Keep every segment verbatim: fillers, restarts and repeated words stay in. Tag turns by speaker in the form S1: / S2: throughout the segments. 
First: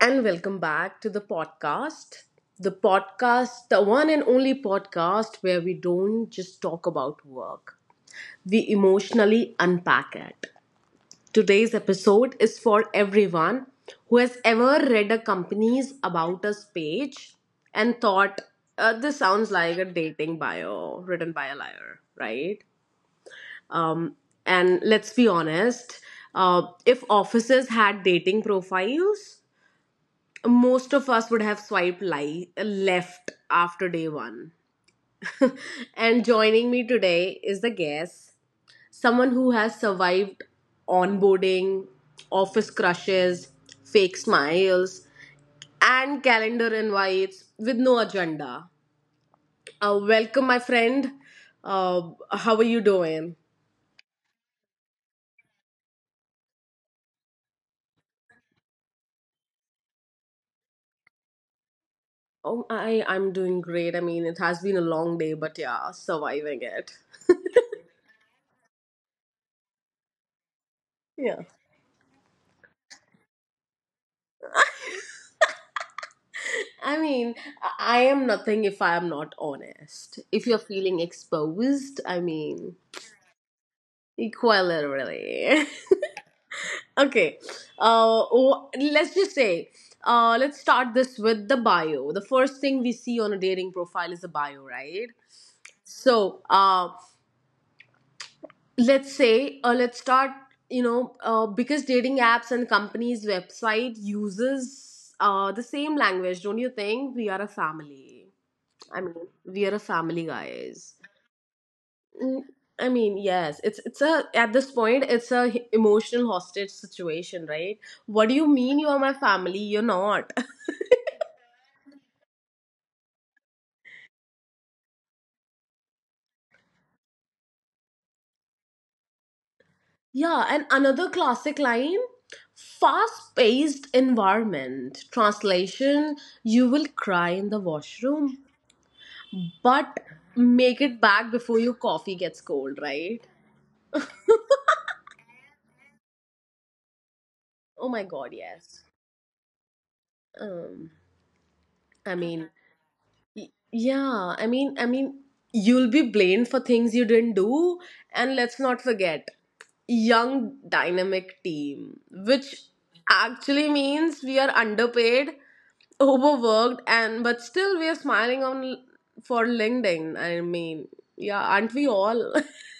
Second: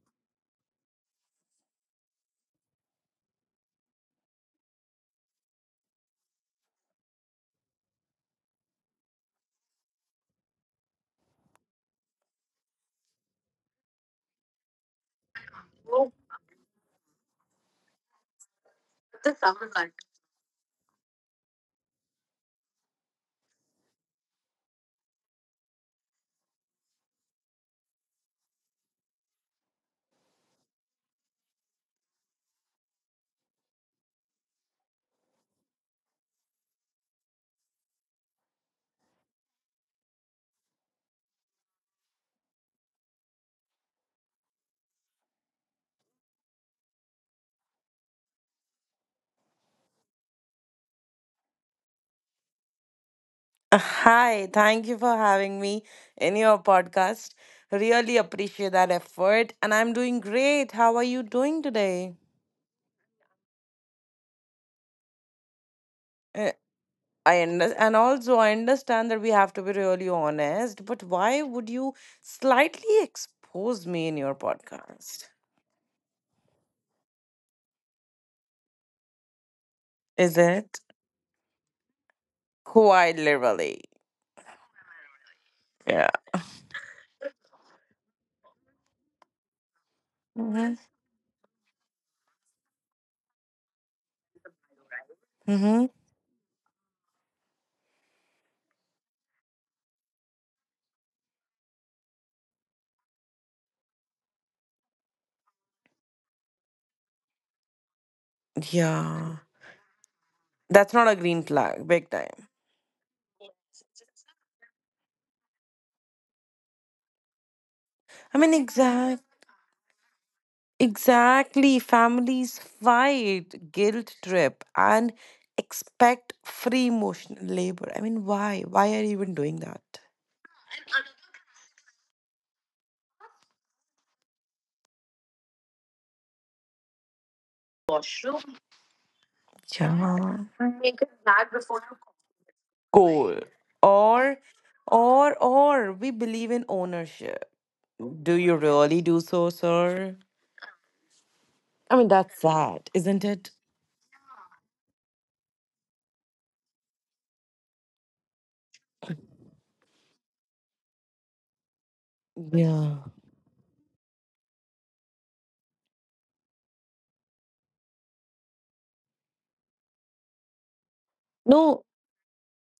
S1: and welcome back to the podcast. The podcast, the one and only podcast where we don't just talk about work, we emotionally unpack it. Today's episode is for everyone who has ever read a company's About Us page and thought, uh, this sounds like a dating bio written by a liar, right? Um, and let's be honest, uh, if offices had dating profiles, most of us would have swiped li- left after day one. And joining me today is the guest, someone who has survived onboarding, office crushes, fake smiles, and calendar invites with no agenda. Uh, welcome, my friend. Uh, how are you doing?
S2: Hi, thank you for having me in your podcast. Really appreciate that effort, and I'm doing great. How are you doing today?
S1: Oh, I, I'm doing great. I mean, it has been a long day, but yeah,
S2: Uh,
S1: surviving it.
S2: I under- and also I understand that we have to be really honest, but
S1: Yeah.
S2: why would you slightly expose me in your podcast?
S1: I mean, I I am nothing if I am not honest.
S2: Is
S1: If you're
S2: it
S1: feeling exposed, I mean,
S2: quite literally?
S1: quite literally.
S2: Yeah.
S1: Okay, uh, wh- let's just say, uh, let's start this with the bio. The first thing we see on a dating profile is a bio, right?
S2: Mm-hmm.
S1: So, uh, let's say, uh, let's start, you know, uh, because dating apps and companies' website uses uh, the same language, don't you think? We are a family. I mean,
S2: Yeah.
S1: we are a family, guys.
S2: That's not a green flag, big
S1: Mm,
S2: time.
S1: I mean, yes, it's it's a at this point it's a h- emotional hostage situation, right? What
S2: I
S1: do you
S2: mean,
S1: mean you are my
S2: exact.
S1: family? You're not.
S2: Exactly. Families fight, guilt trip, and expect free emotional labor. I mean, why? Why are you even doing that?
S1: Yeah, and another classic line, fast-paced environment. Translation, you will cry in the washroom, but
S2: Yeah.
S1: make it back before your coffee gets cold, right?
S2: Goal. Or, or, or we believe in ownership.
S1: Oh my
S2: Do
S1: god,
S2: you
S1: yes.
S2: really do so, sir?
S1: Um,
S2: I mean,
S1: I
S2: that's
S1: mean,
S2: sad, isn't
S1: Y-
S2: it?
S1: yeah, i mean i mean you'll be blamed for things you didn't do, and let's not forget young dynamic team, which
S2: Yeah.
S1: actually means we are underpaid, overworked, and but still we are smiling on for LinkedIn. I mean, yeah, aren't
S2: No,
S1: we all?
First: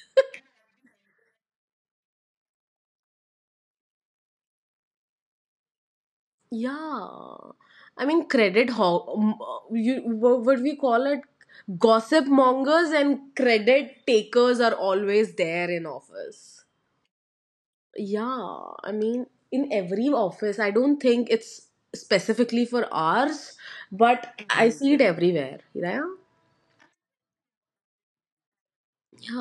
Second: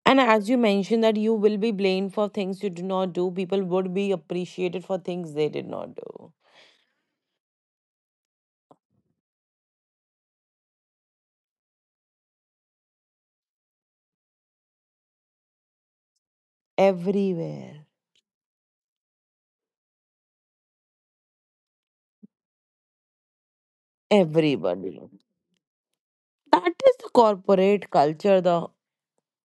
S2: and as you mentioned that you will be blamed for things you do not do, people would be appreciated for things they did not do.
S1: Yeah, I mean, credit ho- m- you what what we call it, gossip mongers and credit takers are always there in office.
S2: Everywhere.
S1: Yeah, I mean, in every office, I don't think it's specifically for ours, but I Mhm.
S2: everybody.
S1: see it everywhere. Yeah,
S2: That is the corporate culture. The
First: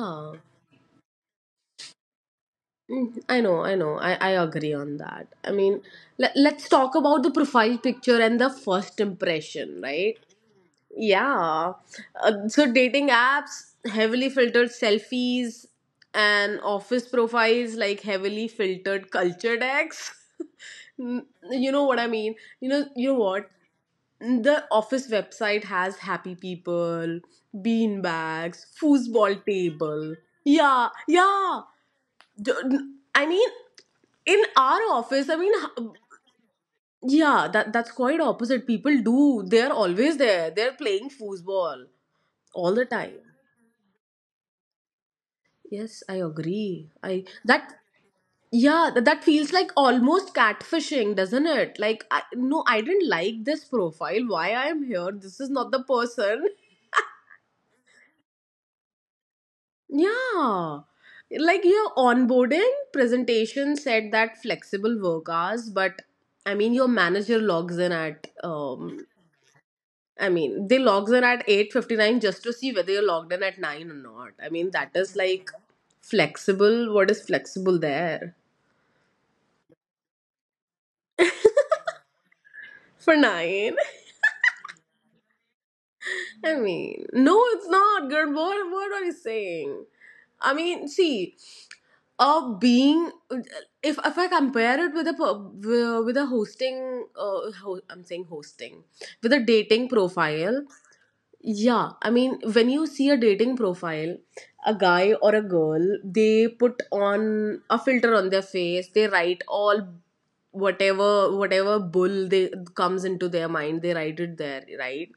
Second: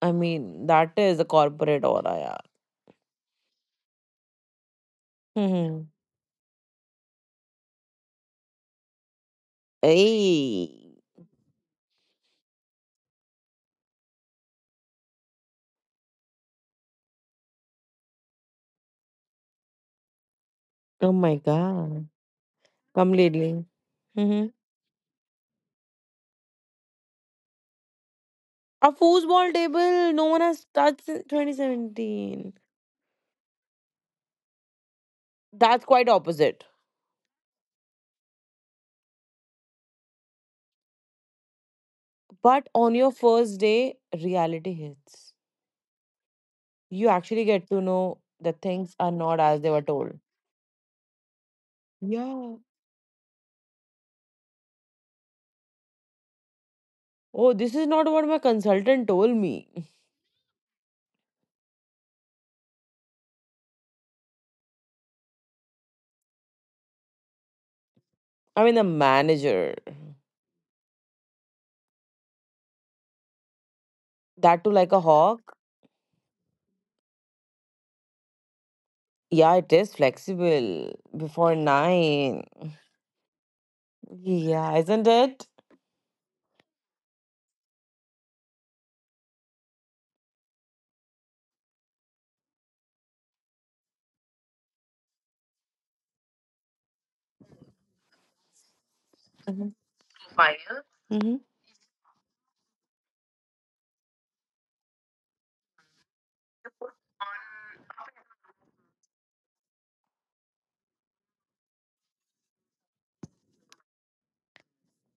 S2: I mean, that is the corporate aura. Yeah.
S1: Mm, I know, I know. I, I agree on that. I mean,
S2: Mm-hmm.
S1: let, let's talk about the profile picture and the first impression, right?
S2: Hey.
S1: Yeah. Uh, so dating apps heavily filtered selfies, and office profiles like heavily filtered culture decks.
S2: Oh
S1: N-
S2: my
S1: you know what I
S2: god.
S1: mean? You know, you know what?
S2: Completely. Mm-hmm.
S1: The office website has happy people, bean bags,
S2: A
S1: foosball
S2: foosball
S1: table.
S2: table no one has
S1: Yeah,
S2: touched since
S1: yeah.
S2: twenty seventeen.
S1: The- I mean, in our office, I mean, h-
S2: That's quite opposite.
S1: yeah, that that's quite opposite. People do. They are always there. They're playing foosball
S2: But
S1: all the
S2: on your
S1: time.
S2: first day, reality hits.
S1: Yes, I agree.
S2: You
S1: I
S2: actually get
S1: that
S2: to know that
S1: Yeah,
S2: things
S1: that,
S2: are
S1: that
S2: not
S1: feels
S2: as
S1: like
S2: they were told.
S1: almost catfishing, doesn't it? Like I,
S2: Yeah.
S1: no, I didn't like this profile. Why I am here? This is not the person.
S2: Oh, this is not what my consultant told me.
S1: Yeah. Like your onboarding presentation said that flexible work hours, but I mean your manager logs in at
S2: I mean, the
S1: um
S2: manager.
S1: I mean they logs in at eight fifty-nine just to see whether you're logged in at nine or not. I
S2: That
S1: mean
S2: too,
S1: that
S2: like a
S1: is like
S2: hawk.
S1: flexible. What is flexible there?
S2: Yeah, it is flexible before nine.
S1: For nine.
S2: Yeah, isn't it?
S1: I mean, no, it's not, girl. What, what are you saying? I mean, see, a being, if if I compare it with a per- with a hosting, uh, ho- I'm saying hosting, with a
S2: hmm
S1: dating profile.
S2: hmm
S1: Yeah, I mean, when you see a dating profile, a guy or a girl, they put on a filter on their face. They write all whatever whatever bull they comes into their mind. They write it there, right?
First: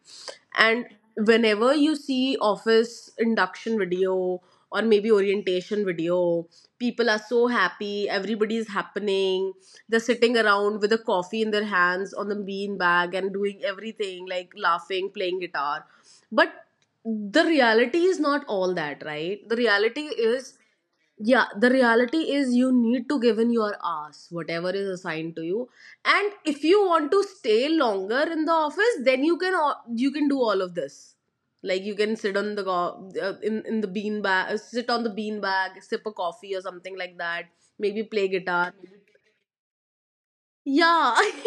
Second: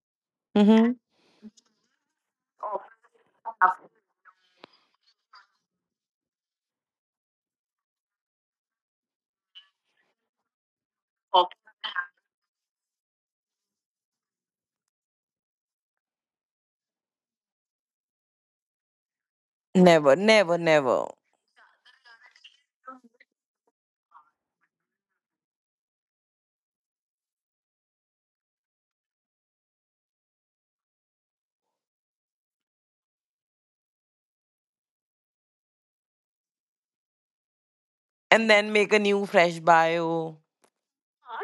S1: And
S2: hmm
S1: whenever you see office induction video or maybe orientation video, people are so happy. Everybody is happening. They're sitting around with a coffee in their hands on the bean bag and doing everything like laughing, playing guitar, but the reality is not all that, right? the reality
S2: Never, never,
S1: is
S2: never.
S1: Yeah, the reality is you need to give in your ass whatever is assigned to you, and if you want to stay longer in the office, then you can al- you can do all of this, like you can sit on the go- uh, in in the bean bag, uh, sit on the bean bag, sip a coffee or something like that, maybe play
S2: And
S1: guitar.
S2: then make a new fresh bio.
S1: Yeah.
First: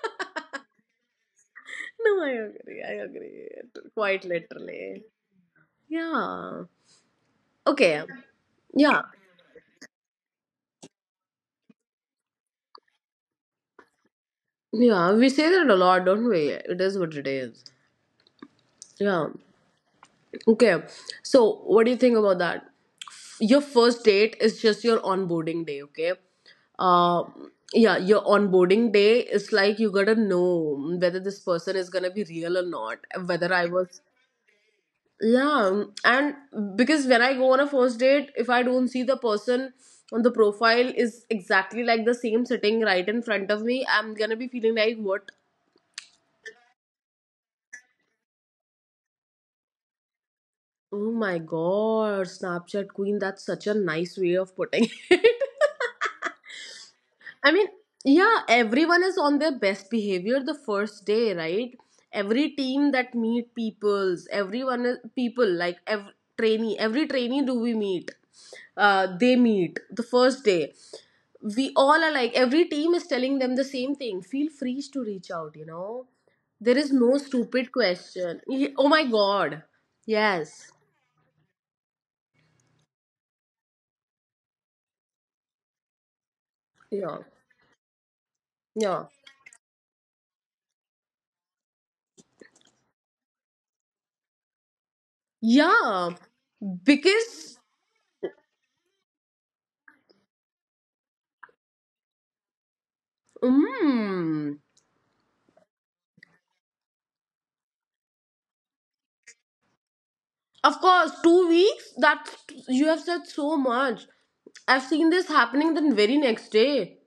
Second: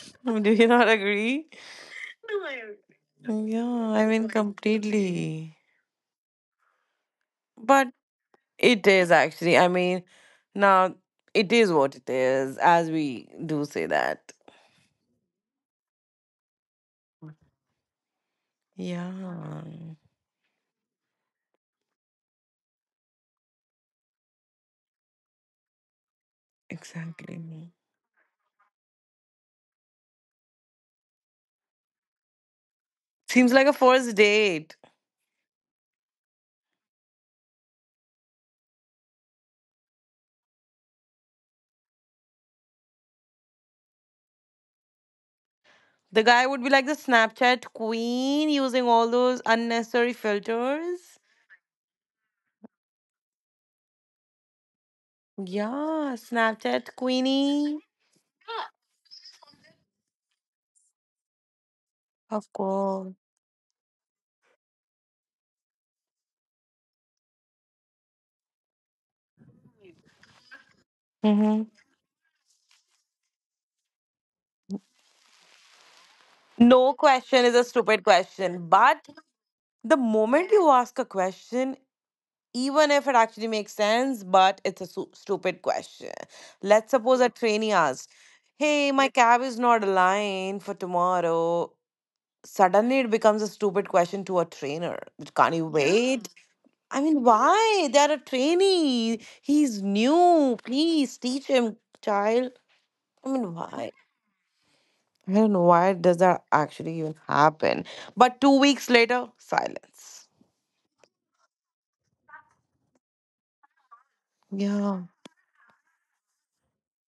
S2: Do you not agree?
S1: no i agree i agree
S2: Yeah, I mean,
S1: Quite literally.
S2: completely.
S1: Yeah.
S2: But
S1: Okay.
S2: it
S1: Yeah.
S2: is actually, I mean, now it is what it is, as we do say that.
S1: Yeah. We say that a lot, don't we? It is what it is.
S2: Yeah,
S1: Yeah. Okay. So, what do you think about that? Your first date is just your onboarding day, okay? Uh,
S2: exactly.
S1: yeah, your onboarding day is like you gotta know whether this person is gonna be real or not.
S2: Seems
S1: Whether
S2: like
S1: I
S2: a
S1: was.
S2: first date.
S1: Yeah. And because when I go on a first date, if I don't see the person on the profile is exactly like the same sitting right in front of me, I'm gonna be feeling like, what?
S2: The guy would be like the Snapchat queen using all those unnecessary
S1: Oh
S2: filters.
S1: my god, Snapchat Queen, that's such a nice way of putting it.
S2: Yeah, Snapchat
S1: I mean,
S2: queenie.
S1: yeah, everyone is on their best behavior the first day, right? Every
S2: Of
S1: team
S2: course.
S1: that meet peoples, everyone is people like every trainee, every trainee do we meet? Uh, they meet the first day.
S2: hmm
S1: We all are like every team is telling them the same thing. Feel free to reach out, you know. There
S2: No
S1: is no
S2: question is a
S1: stupid
S2: stupid
S1: question.
S2: question.
S1: Ye- Oh
S2: But
S1: my god.
S2: the moment you
S1: Yes.
S2: ask a question, even if it actually makes sense, but it's a su- stupid question. Let's suppose
S1: Yeah.
S2: a trainee asks, hey, my
S1: Yeah.
S2: cab is not aligned for tomorrow. Suddenly it becomes a stupid question to a trainer. Can't you, yeah,
S1: Yeah,
S2: wait? I mean,
S1: because
S2: why? They're a trainee. He's new. Please teach him, child. I mean, why?
S1: mm,
S2: I don't know why does that actually even happen. But two weeks later, silence.
S1: of course, two weeks. That You have said so much. I've
S2: Yeah.
S1: seen this happening the very next day.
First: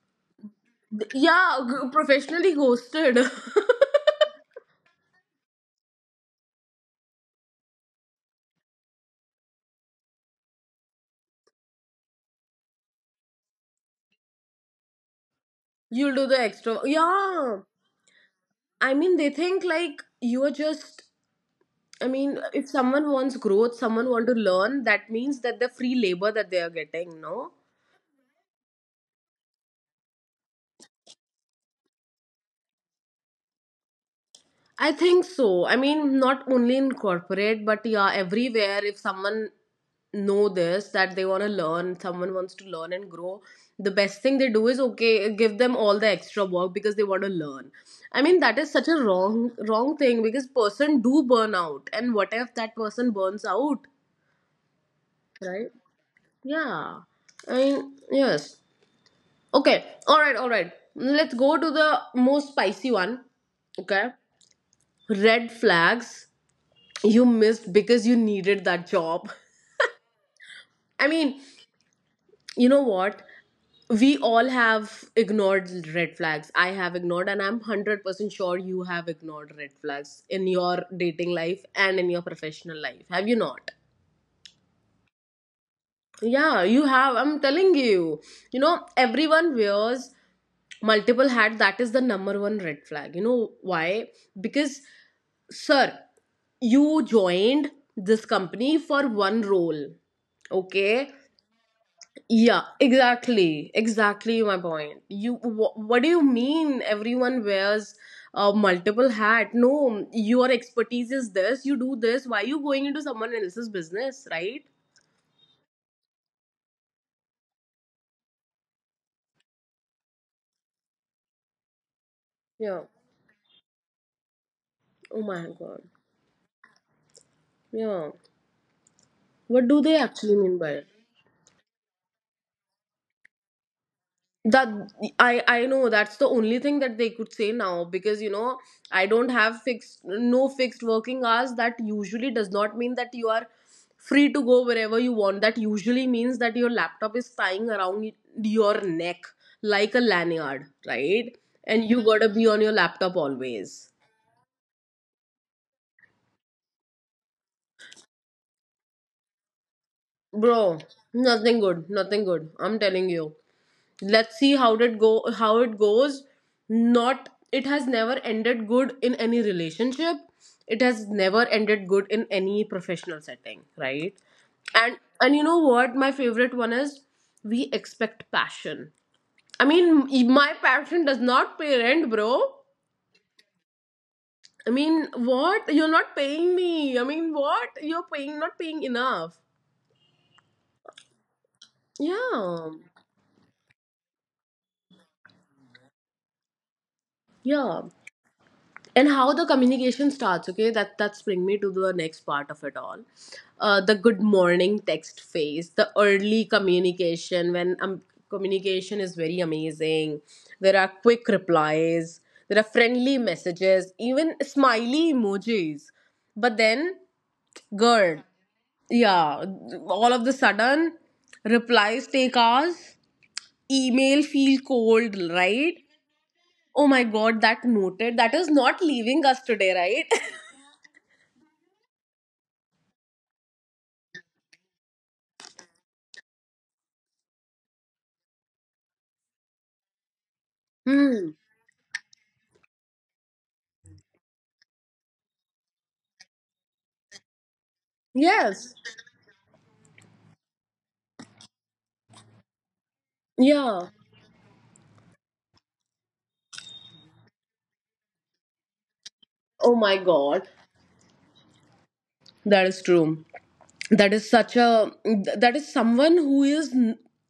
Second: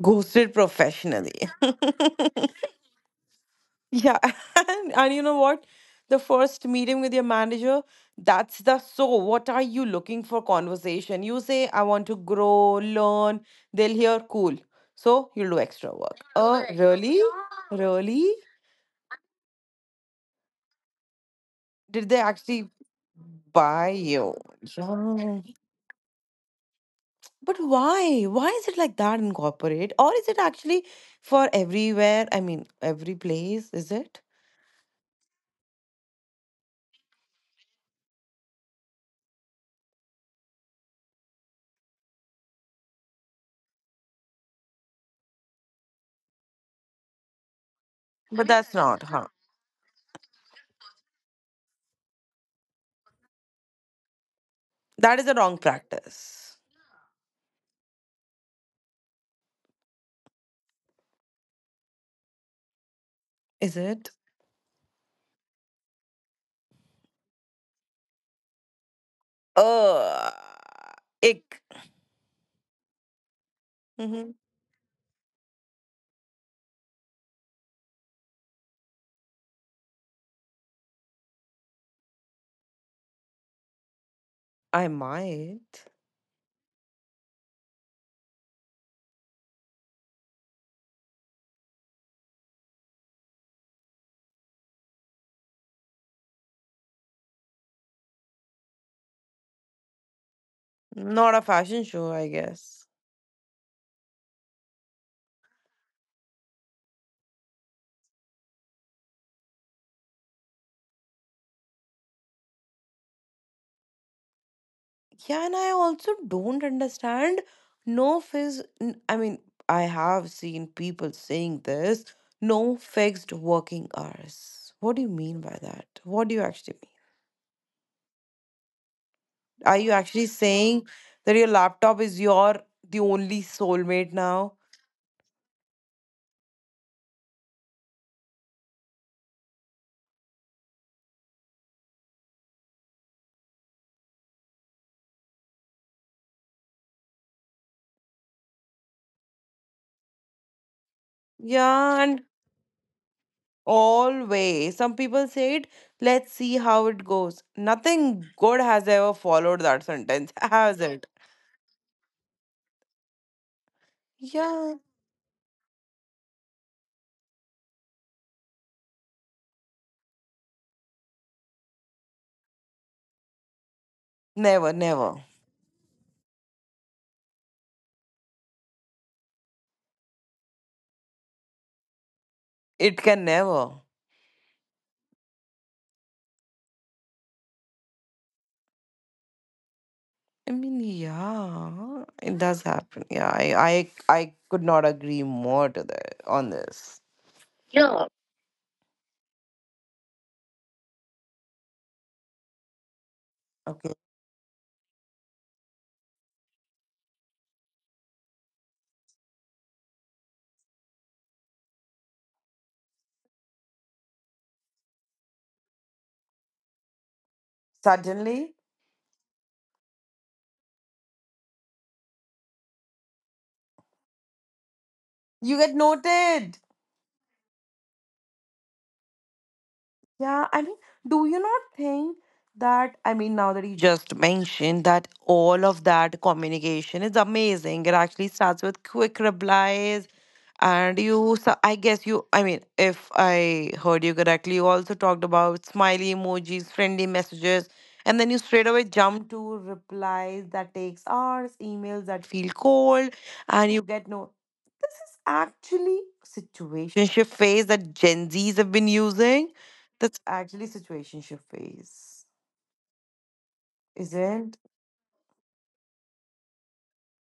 S2: Ghosted professionally.
S1: Yeah, g- professionally ghosted.
S2: Yeah. And, and you know what? The first meeting with your manager, that's the so what are you looking for conversation? You say, I want to grow, learn. They'll hear, cool. So you'll do extra work.
S1: You'll do the
S2: Uh,
S1: extra.
S2: really?
S1: Yeah,
S2: Really?
S1: I mean they think like you are just.
S2: Did
S1: I
S2: they
S1: mean,
S2: actually
S1: if someone wants growth,
S2: buy
S1: someone want
S2: you?
S1: to learn. That
S2: Yeah.
S1: means that the free labor that they are getting, no.
S2: But why? Why is it like that in corporate? Or is it actually for everywhere? I mean, every place, is it?
S1: I think so. I mean, not only in corporate, but yeah, everywhere. If someone know this that they want to learn, someone wants to learn and grow, the best thing they do is okay, give them all the extra work because they want to learn. I mean,
S2: But
S1: that is
S2: that's
S1: such a
S2: not, huh?
S1: wrong wrong thing because person do burn out, and what if that person burns out,
S2: That is a wrong
S1: right?
S2: practice.
S1: Yeah. I mean, yes. Okay. All right. All right. Let's go to the most spicy one.
S2: Is it?
S1: Okay. Red flags you missed because you needed that job.
S2: Uh,
S1: I mean,
S2: ick.
S1: you know what? We
S2: hmm
S1: all have ignored red flags. I have ignored, and I'm one hundred percent sure you have ignored red flags in your dating life and in your professional life. Have you not?
S2: I might.
S1: Yeah, you have. I'm telling you. You know, everyone wears multiple hats. That is the number one red flag. You know why? Because, sir, you joined this company for one role, okay.
S2: Not a fashion show, I
S1: Yeah,
S2: guess.
S1: exactly. Exactly my point. You wh- what do you mean everyone wears uh, multiple hat? No, your expertise is this. You do this. Why are you going into someone else's business, right?
S2: Yeah, and I also don't understand. No fizz. N- I mean, I have seen people saying this. No
S1: Yeah.
S2: fixed working hours. What do you
S1: Oh
S2: mean
S1: my
S2: by
S1: god.
S2: that? What do you actually mean?
S1: Yeah. What
S2: Are
S1: do
S2: you
S1: they
S2: actually
S1: actually mean by
S2: saying
S1: it?
S2: that your laptop is your the only soulmate now?
S1: That i i know that's the only thing that they could say now, because you know, I don't have fixed, no fixed working hours, that usually does not mean that you are free to go wherever you want. That usually means that your laptop is tying around your neck like a lanyard, right? And
S2: Yeah,
S1: you
S2: and
S1: gotta be on your laptop always.
S2: always. Some people say it, let's see how it goes. Nothing good has ever followed that sentence, has
S1: Bro,
S2: it?
S1: nothing good nothing good, I'm telling you. Let's see how
S2: Yeah.
S1: did go how it goes. Not It has never ended good in any relationship. It has never ended good in any professional setting, right?
S2: Never,
S1: and
S2: never.
S1: and you know what my favorite one is? We expect passion. I mean, my passion does not pay rent, bro.
S2: It can never.
S1: I mean, what, you're not paying me? I mean, what, you're paying not paying enough.
S2: I mean, yeah, it does
S1: Yeah,
S2: happen. Yeah, I, I, I could not agree more to the on this.
S1: yeah. And how the communication starts, okay, that that's bring me to the next part of it all. Uh,
S2: Okay,
S1: the good morning text phase, the early communication, when um, communication is very amazing, there are quick replies, there are friendly messages, even smiley emojis. But then, girl,
S2: suddenly
S1: yeah, all of the sudden, replies take hours, email feel cold,
S2: you get
S1: right?
S2: noted.
S1: Oh my god, that noted, that is not leaving us today, right?
S2: Yeah, I mean, do you not think that? I mean, now that you just mentioned that all of that communication is amazing. It actually starts with quick replies. And you,
S1: Mm.
S2: so I guess you, I mean, if I heard you correctly, you also talked about smiley emojis, friendly messages, and then you straight
S1: Yes.
S2: away jump to replies that takes hours, emails that feel cold, and you
S1: Yeah.
S2: get no. This is actually situationship phase that Gen Zs have been using.
S1: Oh my
S2: That's
S1: God.
S2: actually situationship phase,
S1: That is true. That is
S2: isn't
S1: such a. That is someone who is,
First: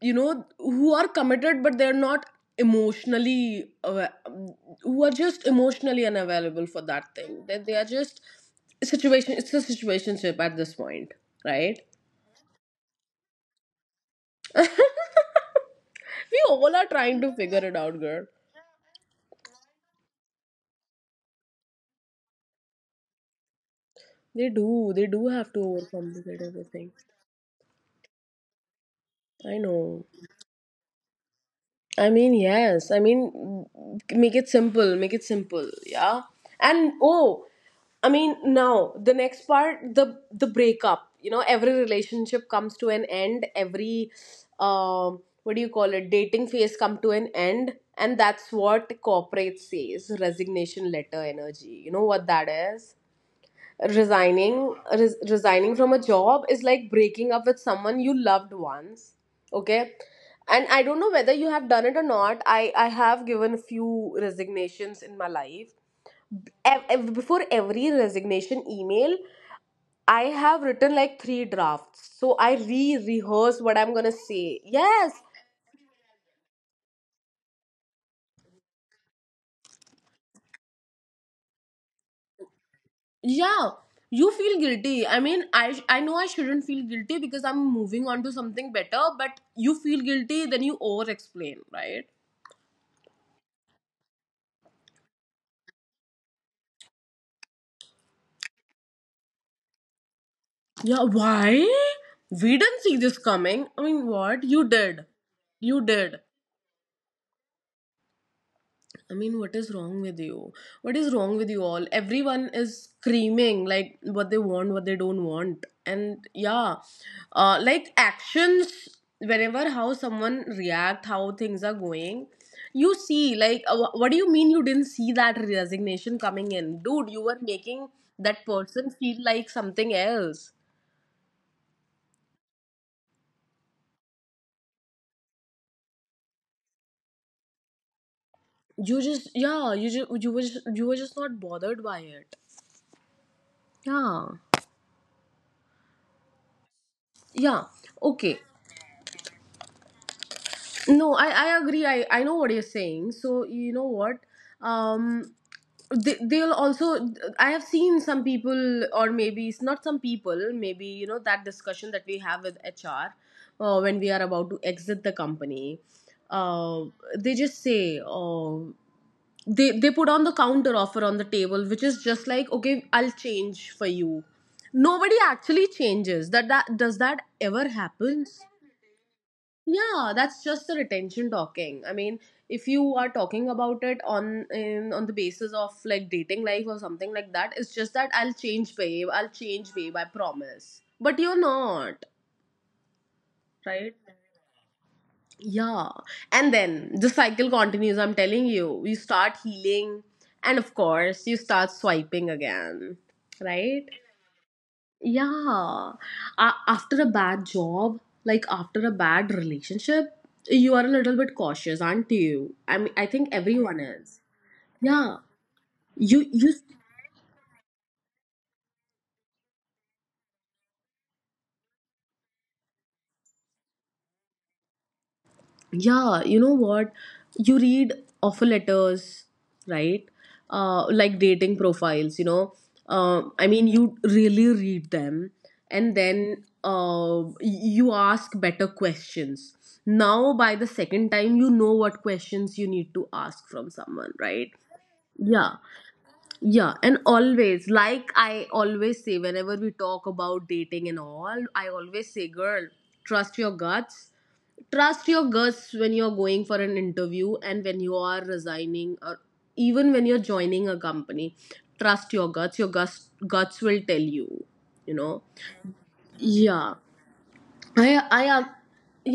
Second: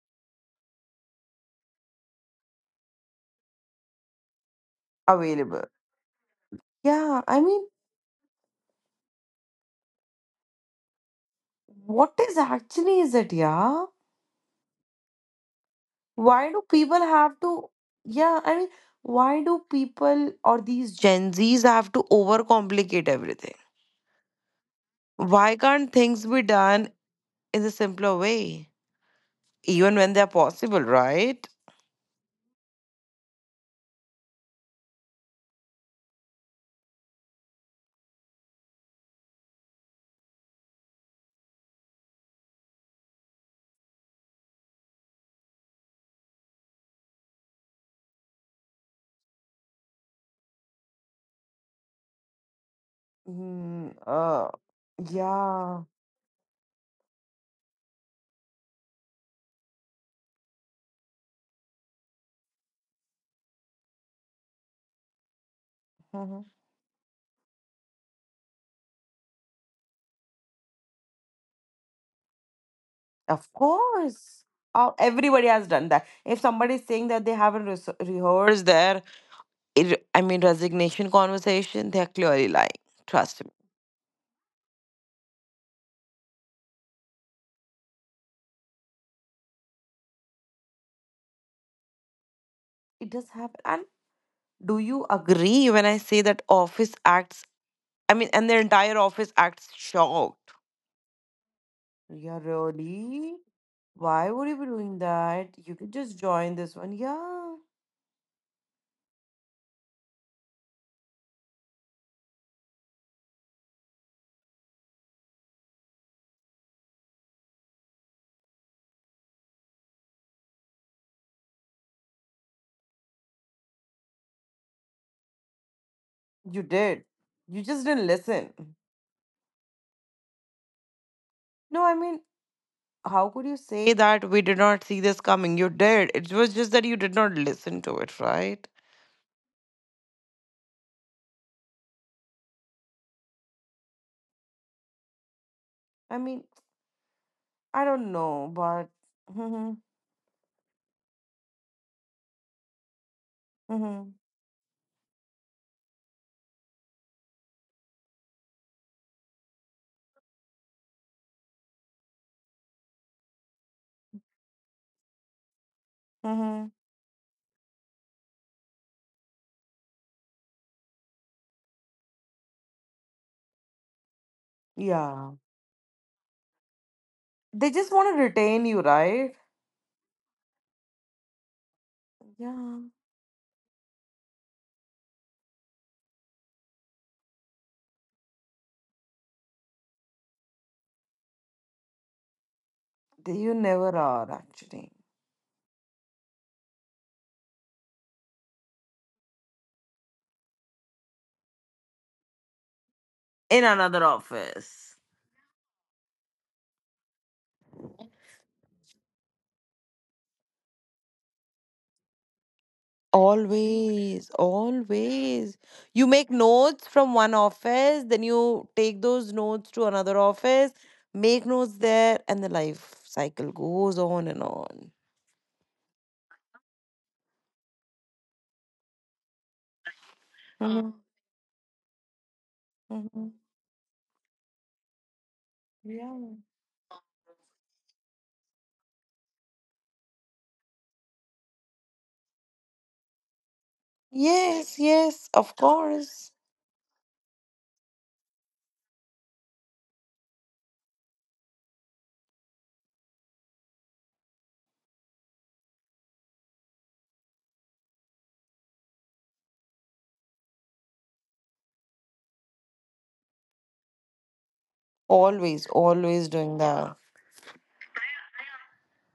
S1: you know, who are committed, but they're not emotionally. awa- Who are just
S2: available.
S1: emotionally unavailable for that
S2: Yeah, I
S1: thing. That
S2: mean,
S1: they are just situation. It's a situationship at this point, right?
S2: what is actually is it? Yeah.
S1: We
S2: Why do
S1: all are
S2: people
S1: trying to
S2: have
S1: figure
S2: to,
S1: it out, girl.
S2: yeah, I mean, why do people or these Gen Zs have to overcomplicate everything?
S1: They do. They do
S2: Why
S1: have to
S2: can't things be
S1: overcomplicate
S2: done
S1: everything.
S2: in the simpler way,
S1: I
S2: even
S1: know.
S2: when they're possible, right?
S1: I mean, yes. I mean, make it simple. Make it simple. Yeah. And oh, I mean, now the next part, the the breakup. You know, every relationship comes to an end. Every, um, what do you call it? Dating phase come to an end, and that's what corporate says. Resignation letter energy. You know what that is?
S2: Mm, uh,
S1: Resigning res- resigning
S2: yeah,
S1: from a job is like breaking up with someone you loved once. Okay. And I don't know whether you have done it or not. I i have given a few resignations in my life.
S2: mhm.
S1: Ev- ev- before every resignation email, I have written like three drafts, so I re
S2: Of
S1: rehearse what I'm going to
S2: course.
S1: say.
S2: Uh,
S1: Yes.
S2: everybody has done that. If somebody is saying that they haven't res rehearsed their it, I mean, resignation conversation, they're clearly lying. Trust me.
S1: Yeah, you feel guilty. I mean, i i know I shouldn't feel guilty because I'm moving on to something better, but you feel guilty, then you over explain, right?
S2: It does happen. And do you agree when I say that office acts, I mean, and the entire office acts shocked?
S1: Yeah, why?
S2: Yeah,
S1: We didn't see this
S2: really?
S1: coming. I mean,
S2: Why
S1: what
S2: would you
S1: you
S2: be doing
S1: did?
S2: that? You
S1: You
S2: could
S1: did.
S2: just join this one. Yeah,
S1: I mean, what is wrong with you? What is wrong with you all? Everyone is screaming like what they want, what they don't want. And yeah, uh, like actions, whenever how someone react, how things are going, you see, like, uh, wh- what do you mean you didn't see that resignation
S2: you
S1: coming
S2: did.
S1: in? Dude, you
S2: You
S1: were
S2: just didn't
S1: making
S2: listen.
S1: that person feel like something else.
S2: No, I mean, how could you say that we did not see this coming? You did. It was just that you did not listen to it, right?
S1: You just, yeah, you just, you were, just, you were just not bothered by it. Yeah,
S2: I mean, I
S1: yeah,
S2: don't know,
S1: okay.
S2: but hmm
S1: No, i i agree, i i know what you're saying. So you know
S2: hmm
S1: what? um they, they'll also, I have seen some people, or maybe it's not some people, maybe you know that discussion that we have with HR uh, when we are about to exit the company.
S2: hmm
S1: uh, they just say, oh, they they put on the counter offer on the table, which is just like, okay, I'll change for you.
S2: Yeah,
S1: Nobody actually changes that. That does that
S2: they
S1: ever
S2: just want to
S1: happen?
S2: retain you, right?
S1: Yeah, that's just the retention talking. I mean, if
S2: Yeah,
S1: you are talking about it on in, on the basis of like dating life or something like that, it's just that I'll change, babe. I'll change, babe. I promise. But you're not,
S2: they, you never
S1: right?
S2: are actually
S1: Yeah. And then the cycle continues. I'm telling you, you start healing, and of course, you start swiping again,
S2: in
S1: right?
S2: another office.
S1: Yeah. A- after a bad job, like after a bad relationship, you are a little bit cautious, aren't you? I mean, I think everyone is.
S2: Always,
S1: Yeah.
S2: always. You
S1: You
S2: make
S1: you
S2: notes from one office, then you take those notes to another office, make notes there, and the life cycle goes on and on.
S1: yeah, you know what, you read offer letters, right? Uh
S2: Mhm,
S1: like dating profiles, you know. uh,
S2: mhm.
S1: I mean, you really read them, and
S2: Yeah.
S1: then uh y- you ask better questions. Now, by the second time, you know what questions you need to ask from someone, right?
S2: Yes, yes,
S1: Yeah.
S2: of course.
S1: Yeah, and always, like, I always say whenever we talk about dating and all, I always say, girl, trust your guts. Trust your guts when you're going for an interview, and when you are resigning, or even when you're joining a company, trust your guts. Your guts guts will tell you, you know.
S2: Always, always doing
S1: Yeah,
S2: that.
S1: i i am.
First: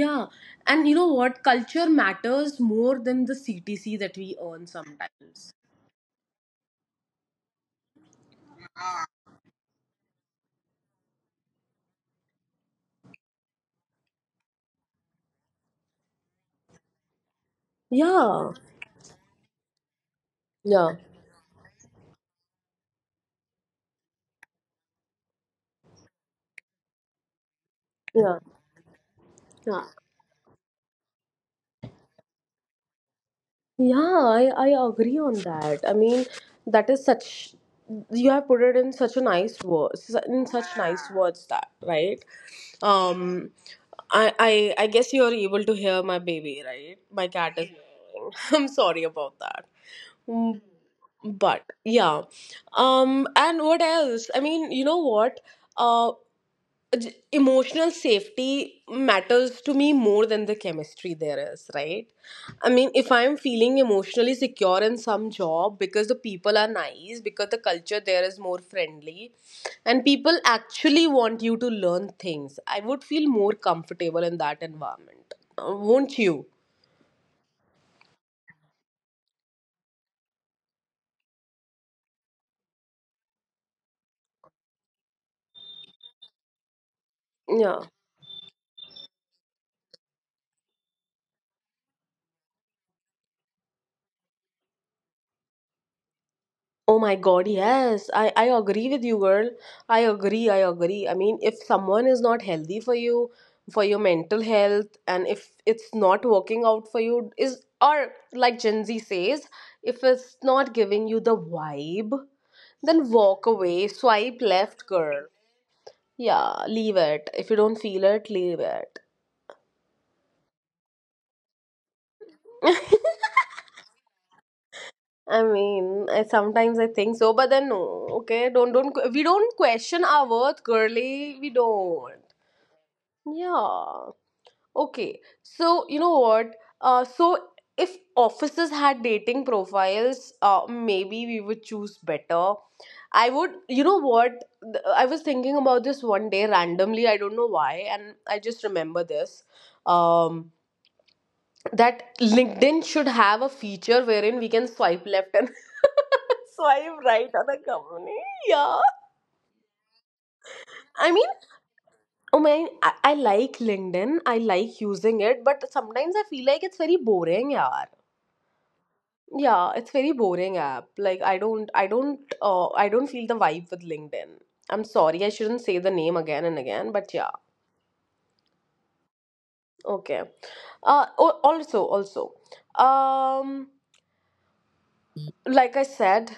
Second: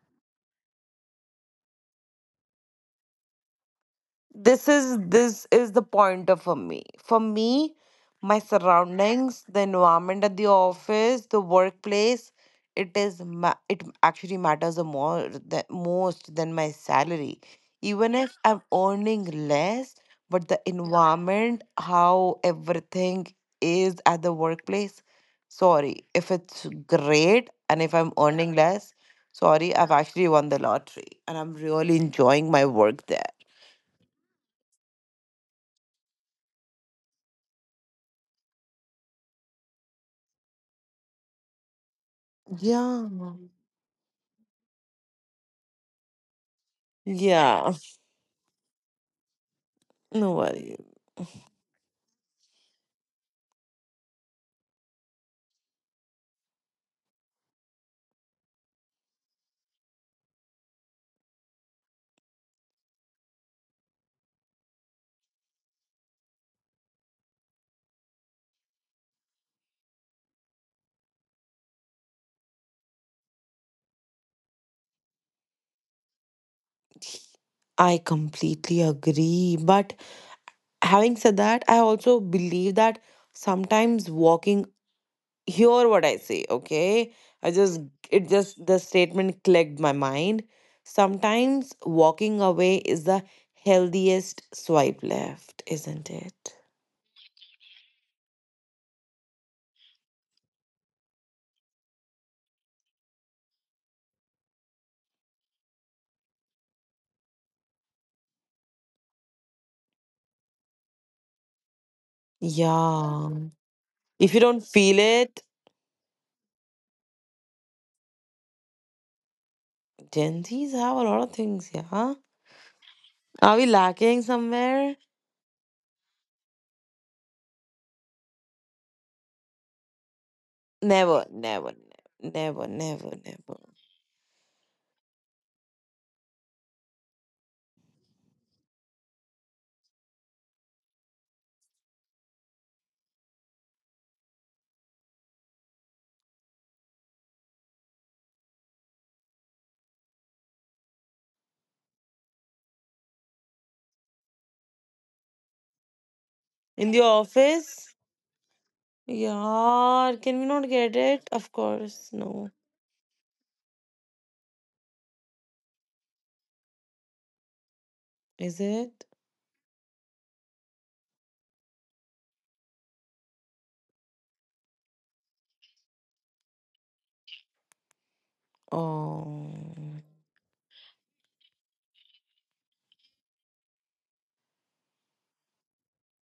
S1: Yeah. And you know what? Culture matters more than the CTC that we earn
S2: this is
S1: sometimes.
S2: this is the pointer for me for me My surroundings, the environment at the office, the workplace, it is ma- it actually matters the more the most than my salary, even if
S1: Yeah,
S2: I'm earning less. But the
S1: yeah,
S2: environment, how everything is at the workplace, sorry, if it's great, and if I'm
S1: yeah,
S2: earning less, sorry,
S1: yeah.
S2: I've actually won the lottery, and I'm really enjoying my work there.
S1: Yeah, I, I agree on that. I mean, that is such, you have put it in such a nice words in such nice words, that, right.
S2: Yeah.
S1: Um, I I I guess you are able to hear my baby, right? My cat is
S2: Yeah.
S1: meowing. I'm sorry about that.
S2: No
S1: Mm.
S2: worry.
S1: But yeah, um, and what else? I mean, you know what? Uh j- Emotional safety matters to me more than the chemistry there is, right? I mean, if I'm feeling emotionally secure in some job because the people are nice, because the culture there is more friendly and people actually want you to learn things, I would feel more comfortable in that environment. Uh, won't you?
S2: I completely agree. But having said that, I also believe that sometimes walking, hear what I say, okay? I
S1: Yeah.
S2: just, it just, the statement clicked my mind. Sometimes walking away is the healthiest swipe left, isn't it?
S1: Oh my god, yes. I, I agree with you, girl. I agree, I agree. I mean, if someone is not healthy for you, for your mental health, and if it's not working out for you, is, or like Gen Z says, if it's not giving you the vibe, then
S2: Yeah.
S1: walk away.
S2: If
S1: Swipe
S2: you don't
S1: left,
S2: feel
S1: girl.
S2: it,
S1: Yeah, leave it. If you don't feel it, leave it.
S2: Gen Zs have a lot of things, yeah? Are we lacking somewhere?
S1: I mean, I, sometimes I think so, but then no. Okay, don't don't que- we don't question our worth,
S2: Never,
S1: girly. We
S2: never,
S1: don't.
S2: never, never, never.
S1: Yeah. Okay. So you know what? Uh, so if offices had dating profiles, uh, maybe we would choose better. I would. You know what? Th- I was thinking about this one day randomly. I don't know why, and I just remember this. Um, that LinkedIn should have a feature wherein we can swipe left and
S2: In
S1: swipe
S2: the
S1: right on a
S2: office?
S1: company. Yeah.
S2: Yeah, can we not get
S1: I mean,
S2: it? Of course,
S1: oh
S2: no.
S1: my, I, I like LinkedIn. I like using it, but sometimes I feel like it's very boring, yaar.
S2: Is it?
S1: Yeah, it's very boring app. Like I don't, I don't, uh, I don't feel the vibe with LinkedIn. I'm sorry, I shouldn't say the name again and again, but yeah,
S2: Oh,
S1: okay. Uh, al- also, also, um, like I said,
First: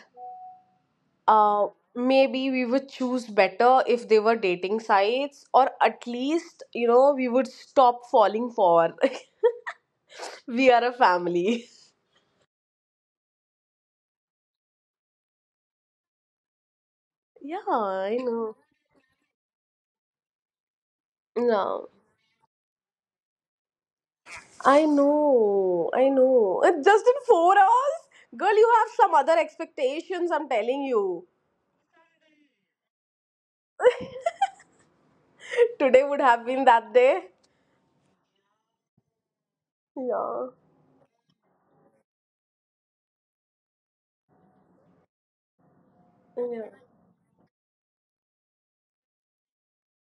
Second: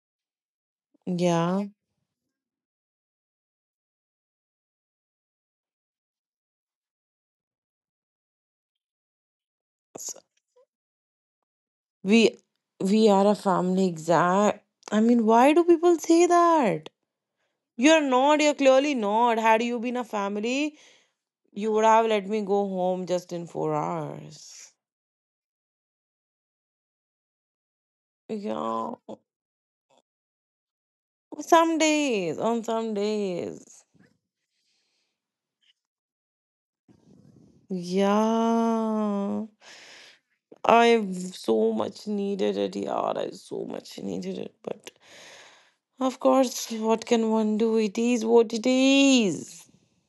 S2: yeah.
S1: uh, maybe we would choose better if they were dating sites, or at least, you know, we would stop falling for
S2: S-
S1: we are a family.
S2: We we are a family, exact. I mean, why do people say that?
S1: Yeah,
S2: You're
S1: I
S2: not,
S1: know.
S2: you're clearly not. Had you been a family, you
S1: Yeah,
S2: would have let me go home just in four hours.
S1: I know, I know. Uh, just in four hours, girl, you
S2: Yeah.
S1: have some other expectations, I'm telling you.
S2: Some days, on some days.
S1: Today would have been that day.
S2: Yeah.
S1: Yeah.
S2: I've so much needed it, yeah. I so much needed it, but of course,
S1: Yeah,
S2: what can one do? It is what it is.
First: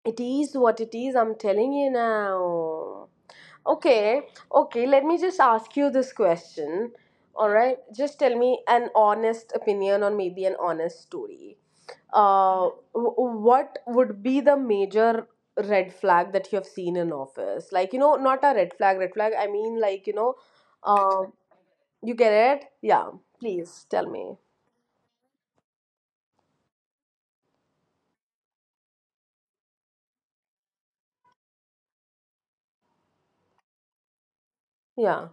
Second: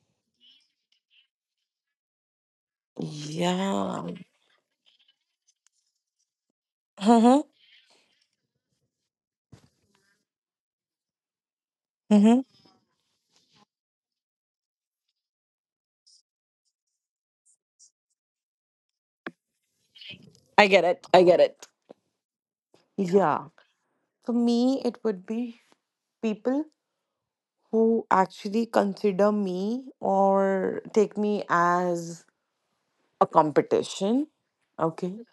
S1: it is what it is, I'm telling you now.
S2: Yeah.
S1: Okay, okay, let me just ask you this question.
S2: Uh-huh.
S1: All right, just tell me an honest opinion or maybe an honest story.
S2: Uh huh.
S1: Uh, w- what would be the major red flag that you have seen in office? Like, you know, not a red flag, red flag, I mean, like, you know,
S2: I get it. I
S1: uh,
S2: get it.
S1: you get it? Yeah,
S2: Yeah.
S1: please tell
S2: For
S1: me.
S2: me, it would be people who actually consider me or take me as a competition. Okay.
S1: Yeah,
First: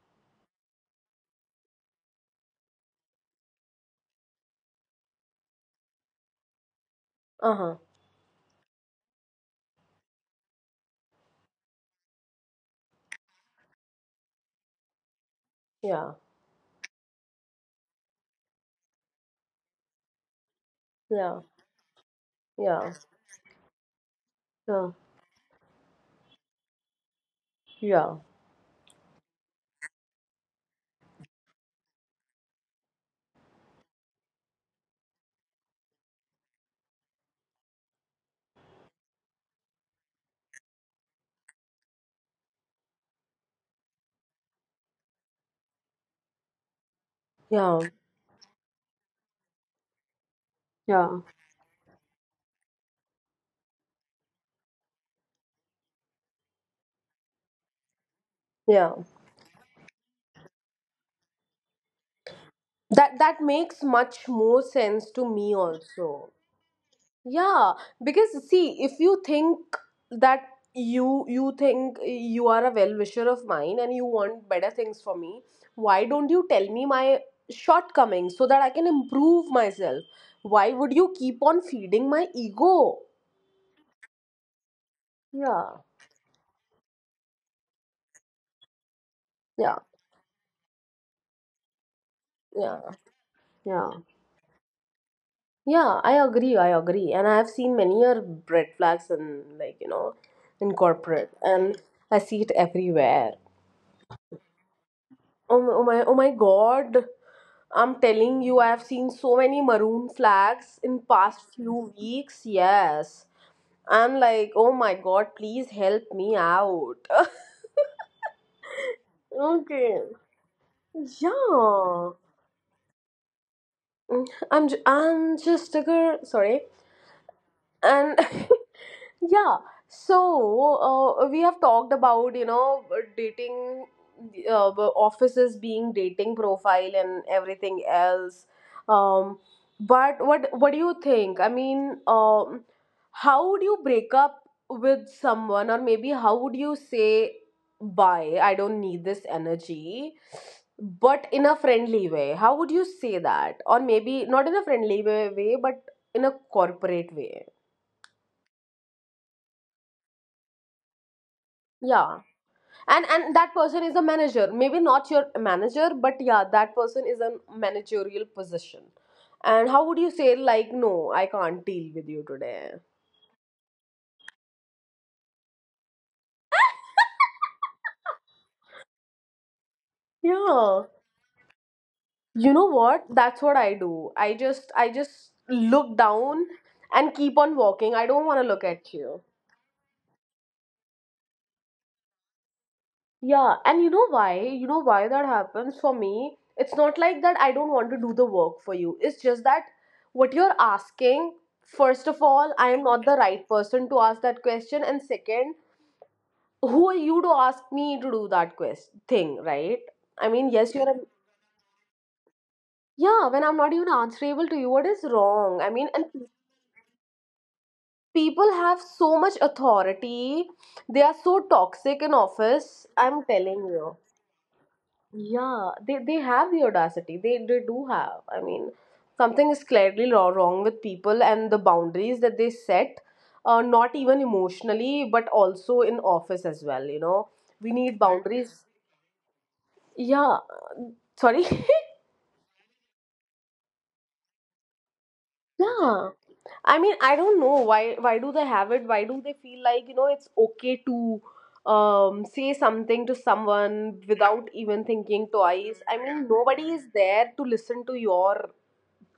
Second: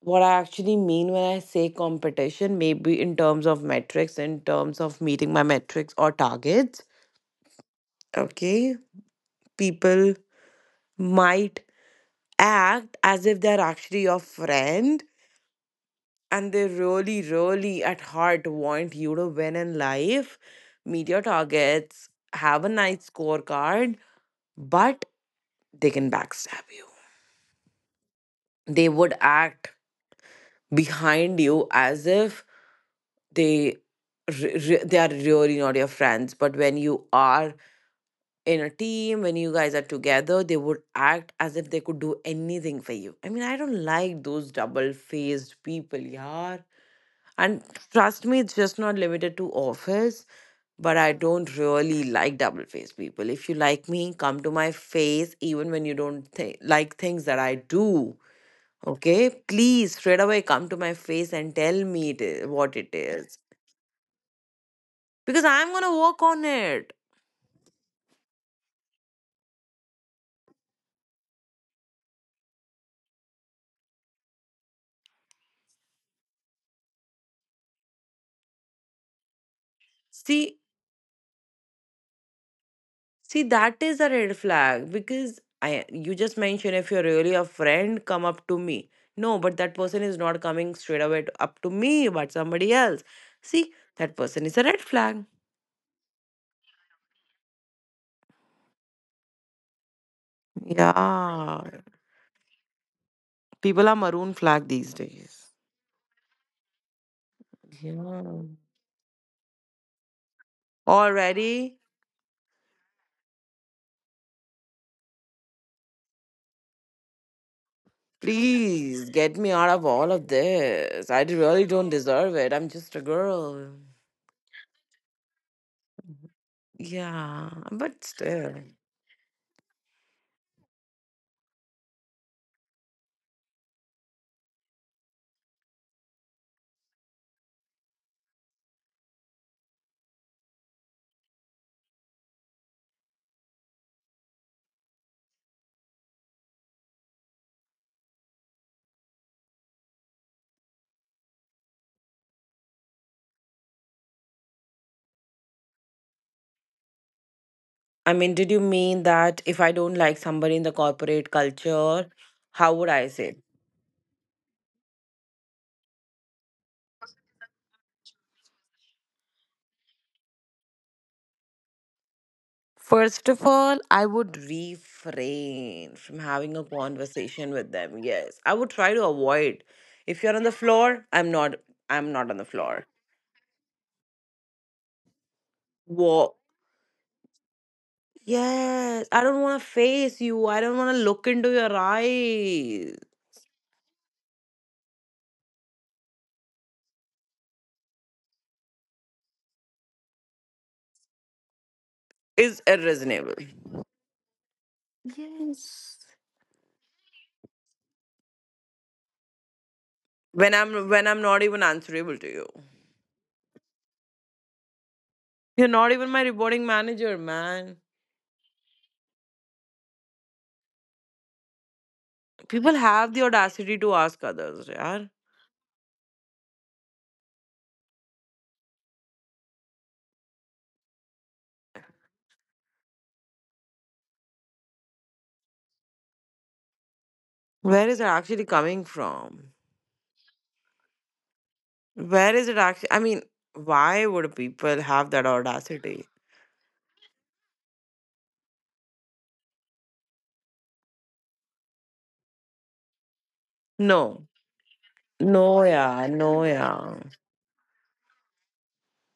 S2: What I actually mean when I say competition, maybe in terms of metrics, in terms of meeting my metrics or targets,
S1: uh huh,
S2: okay, people might act as if they're actually your friend,
S1: yeah,
S2: and they really really at heart want you to win in life, meet your
S1: yeah,
S2: targets, have a
S1: yeah,
S2: nice scorecard,
S1: yeah,
S2: but they can backstab you.
S1: yeah,
S2: They would act behind you as if they re- re- they are really not your friends, but when you are in a team, when you guys are together, they would act as if they could do anything for you. I mean, I don't like those double faced people, yaar. And
S1: yeah,
S2: trust me, it's just not limited to office, but I
S1: yeah,
S2: don't really like double faced people. If you like me, come to my face, even when you don't th- like things that I do.
S1: yeah.
S2: Okay, please straight away come to my face and tell me it is, what it
S1: That
S2: is,
S1: that makes much more sense to
S2: because
S1: me
S2: I'm going to work
S1: also.
S2: on it.
S1: Yeah, because see, if you think that you you think you are a well-wisher of mine and you want better things for me, why don't you tell me my shortcomings so that I can improve myself?
S2: see
S1: Why would you keep on feeding my ego?
S2: See, that is a red flag because I
S1: Yeah,
S2: you just mentioned if you're really a friend, come up to me. No, but that
S1: yeah,
S2: person is not coming straight away to- up to me, but somebody
S1: yeah,
S2: else. See,
S1: yeah.
S2: that person is a red flag.
S1: Yeah, I agree, I agree. And I have seen many are red flags in, like, you know, in corporate,
S2: Yeah.
S1: and I see it everywhere.
S2: People are maroon flag these days.
S1: Oh, my- oh my, oh my God. I'm
S2: Yeah.
S1: telling you, I have seen so many maroon flags in past few
S2: Already?
S1: weeks. Yes. I'm like, oh my god, please help me out.
S2: Please get me out of
S1: okay.
S2: all of this. I really don't
S1: Yeah.
S2: deserve it. I'm just a girl.
S1: Mm, I'm, ju- I'm just a girl. Sorry.
S2: Yeah, but
S1: And
S2: still.
S1: yeah, so uh, we have talked about, you know, dating, uh, offices being dating profile and everything else. Um, but what what do you think? I mean, um, how would you break up with someone, or maybe how would you say bye? I don't need this energy. But in a friendly way, how would you say that? Or maybe not in a friendly way, way but in a corporate way.
S2: I mean, did you mean that if I don't like somebody in the corporate culture,
S1: Yeah.
S2: how would I
S1: and
S2: say?
S1: and that person is a manager, maybe not your manager, but yeah, that person is a managerial position, and how would you say like, no, I can't deal with you today?
S2: First of all, I would refrain from having a conversation with them. Yes, I would try to avoid. If you're on the
S1: Yeah,
S2: floor, I'm not. I'm not on the
S1: you know
S2: floor.
S1: what, that's what I do. I just i just look
S2: Whoa.
S1: down and keep on walking. I don't want to look at
S2: Yes,
S1: you.
S2: I don't want to face you. I don't want to look into your eyes.
S1: Yeah, and you know why? You know why that happens for me? It's not like that I don't want to do the work for you. It's just that what you're asking, first of all,
S2: It's
S1: I am not the
S2: irreasonable
S1: right person to ask that question. And second, who are you to ask me to do that quest thing, right? I mean,
S2: when
S1: yes, you're
S2: I'm
S1: a
S2: when I'm not even answerable to you.
S1: yeah, when I'm not even answerable to you, what is wrong? I
S2: You're
S1: mean,
S2: not
S1: and
S2: even my reporting manager, man.
S1: people have so much authority. They are so toxic in
S2: People
S1: office.
S2: have
S1: I'm
S2: the
S1: telling
S2: audacity
S1: you.
S2: to ask others, yaar.
S1: Yeah, they they have the audacity. They they do have. I mean, something is clearly wro- wrong with people and the boundaries that they set, uh, not even emotionally, but also in office as well. You know, we
S2: Where
S1: need
S2: is it actually
S1: boundaries.
S2: coming from?
S1: Yeah, sorry.
S2: Where is it actually? I mean, why would people have that
S1: yeah.
S2: audacity?
S1: I mean, I don't know why why do they have it? Why do they feel like, you know, it's okay to um say something to someone
S2: No,
S1: without even thinking
S2: no,
S1: twice? I
S2: yeah,
S1: mean,
S2: no,
S1: nobody is
S2: yeah.
S1: there to listen to your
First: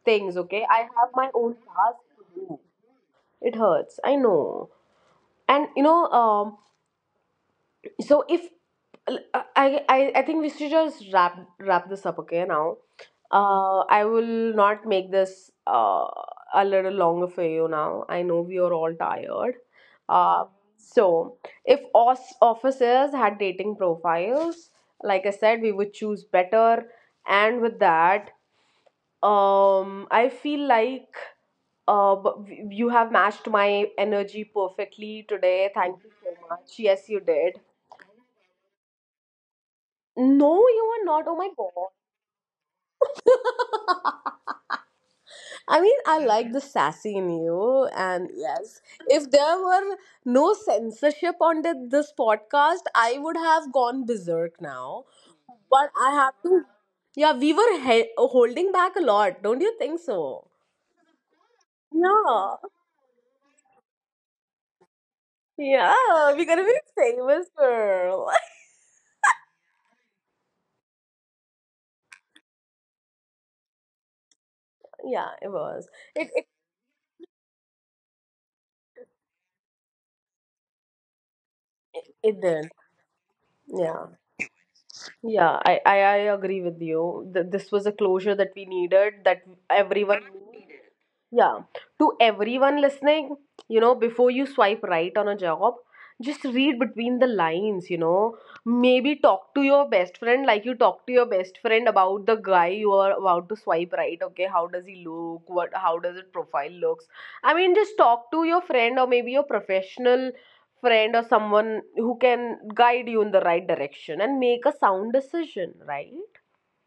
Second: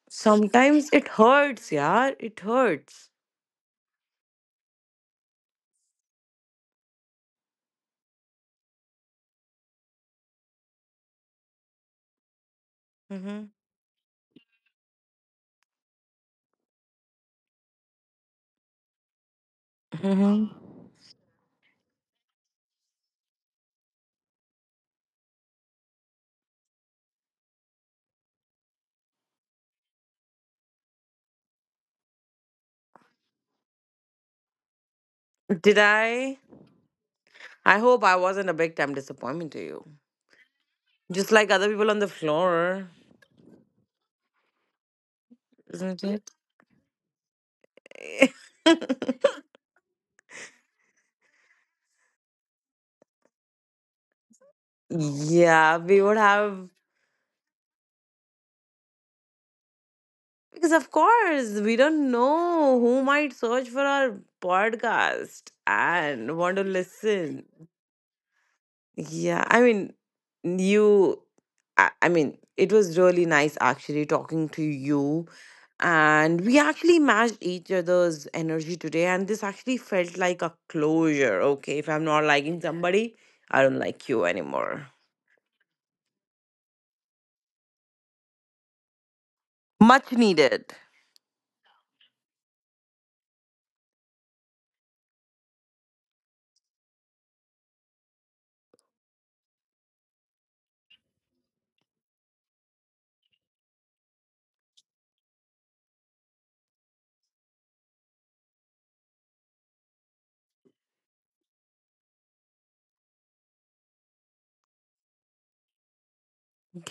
S1: things. Okay, I
S2: Sometimes it
S1: have my own
S2: hurts,
S1: task
S2: yaar.
S1: to
S2: It
S1: do.
S2: hurts.
S1: It hurts, I know. And you know, um, so if I, I I think we should just wrap wrap this up, okay, now.
S2: hmm
S1: uh I will not make this uh a little longer for you now. I know we are all tired. uh
S2: hmm
S1: so if os- officers had dating profiles, like I said, we would choose better. And with that, um, I feel like, uh, b- you have matched my energy perfectly today.
S2: Did
S1: Thank you so
S2: I?
S1: much. Yes, you did.
S2: I hope I wasn't a big time disappointment to you.
S1: No, you are not.
S2: Just
S1: Oh my
S2: like other people on the floor,
S1: god. I mean,
S2: isn't
S1: I
S2: it?
S1: like the sassy in you, and yes, if there were no censorship on the, this podcast, I would have gone berserk now.
S2: Yeah,
S1: But
S2: we
S1: I
S2: would
S1: have to.
S2: have.
S1: Yeah, we were he- holding back a lot, don't you think so?
S2: Because, of course, we don't
S1: Yeah.
S2: know who might search for our podcast
S1: Yeah,
S2: and
S1: we're
S2: want to
S1: gonna be
S2: listen.
S1: famous, girl.
S2: Yeah, I mean, you, I, I mean, it was really nice actually talking to you.
S1: Yeah, it was. It
S2: And
S1: it,
S2: we actually matched each other's energy today. And this actually felt like a closure. Okay, if I'm not
S1: it
S2: liking
S1: did.
S2: somebody, I don't like
S1: Yeah.
S2: you anymore.
S1: Yeah, I, I, I agree with you. Th- this was a closure that we needed, that
S2: Much
S1: everyone needed.
S2: needed.
S1: Yeah, to everyone listening, you know, before you swipe right on a job, just read between the lines, you know. Maybe talk to your best friend like you talk to your best friend about the guy you are about to swipe right, okay? How does he look? What how does his profile looks? I mean, just talk to your friend or maybe your professional friend or someone who can guide you in the right direction and make a sound decision, right?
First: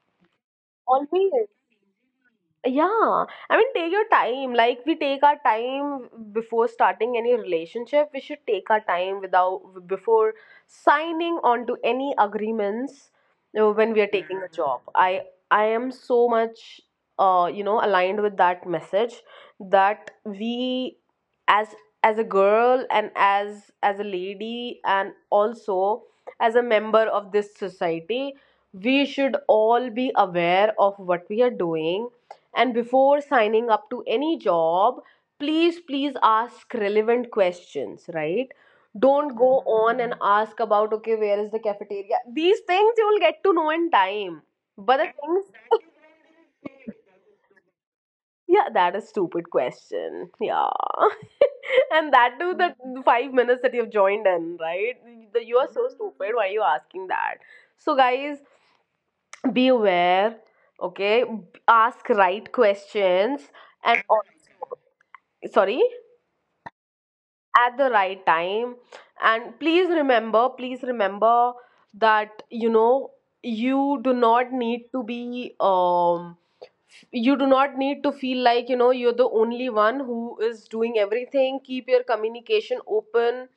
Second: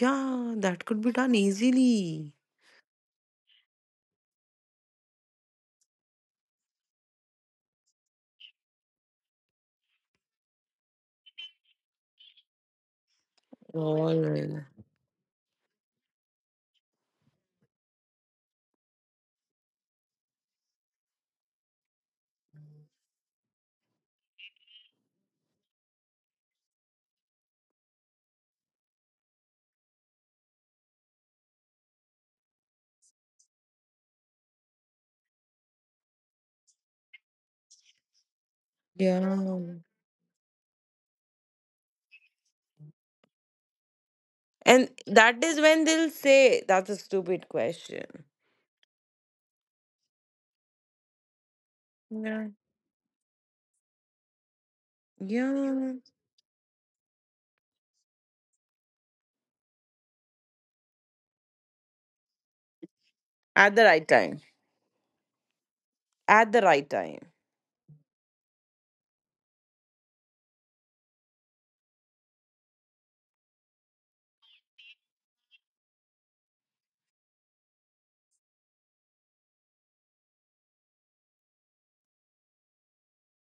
S2: Yeah, that could be done
S1: Always.
S2: easily.
S1: Yeah, I mean, take your time. Like we take our time before starting any relationship. We should take our time without before signing on to any agreements, uh, when we are
S2: All
S1: taking a
S2: right.
S1: job. I I am so much uh you know aligned with that message, that we as as a girl, and as as a lady, and also as a member of this society, we should all be aware of what we are doing. And before signing up to any job, please, please ask relevant questions, right? Don't go
S2: Yeah.
S1: on and ask about, okay, where is the cafeteria? These things you will get to know in time.
S2: And
S1: But the things,
S2: that is when they'll say that's a stupid question.
S1: yeah, that is stupid question. Yeah. And that
S2: Yeah.
S1: too, the five minutes that you've joined in, right? The- You are so
S2: Yeah.
S1: stupid. Why are you asking that? So, guys, be aware, okay? Ask right questions,
S2: At the
S1: and
S2: right
S1: also,
S2: time.
S1: sorry?
S2: At the right time.
S1: At the right time. And please remember, please remember that, you know, you do not need to be, um, you do not need to feel like, you know, you're the only one who is doing everything. Keep your communication open,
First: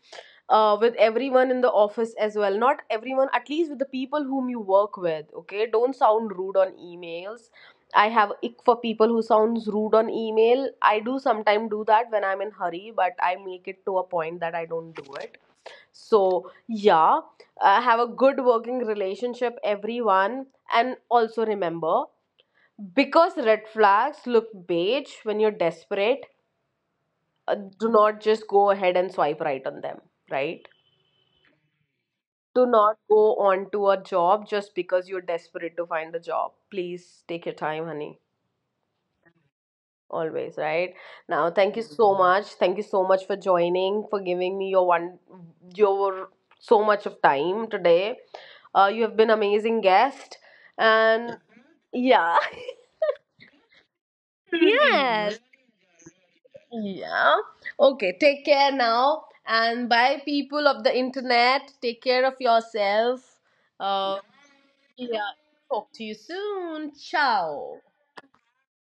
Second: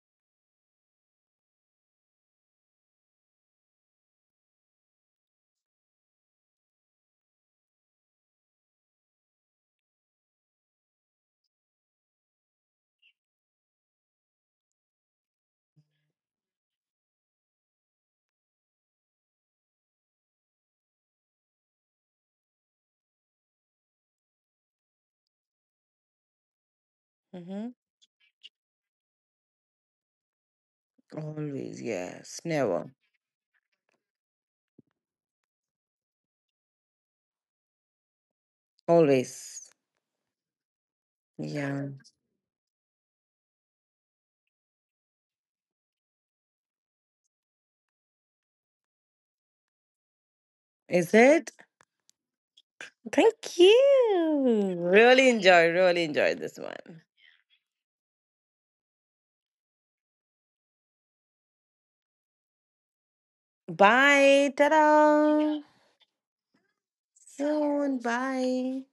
S1: uh, with everyone in the office as well. Not everyone, at least with the people whom you work with. Okay, don't sound rude on emails. I have ick for people who sounds rude on email. I do sometimes do that when I'm in hurry, but I make it to a point that I don't do it. So yeah, uh, have a good working relationship, everyone, and also remember, because red flags look beige when you're desperate. Uh,
S2: Mm-hmm.
S1: do not just go ahead and swipe right on them, right?
S2: Always, yes.
S1: Do
S2: Never.
S1: not go on to a job just because you're desperate to find a job. Please take your time, honey.
S2: Always.
S1: Always, right? Now, thank you
S2: Yeah.
S1: so much. Thank you so much for joining, for giving me your one, your so much of time today. Uh, you have been amazing guest,
S2: Is
S1: and
S2: it?
S1: yeah,
S2: Thank you. Really
S1: yes,
S2: enjoy, really enjoy this one.
S1: yeah. Okay, take care now, and bye, people of the internet. Take care of yourself. Uh,
S2: Bye.
S1: yeah.
S2: Ta-da.
S1: Talk to you soon. Ciao.
S2: Soon. Bye.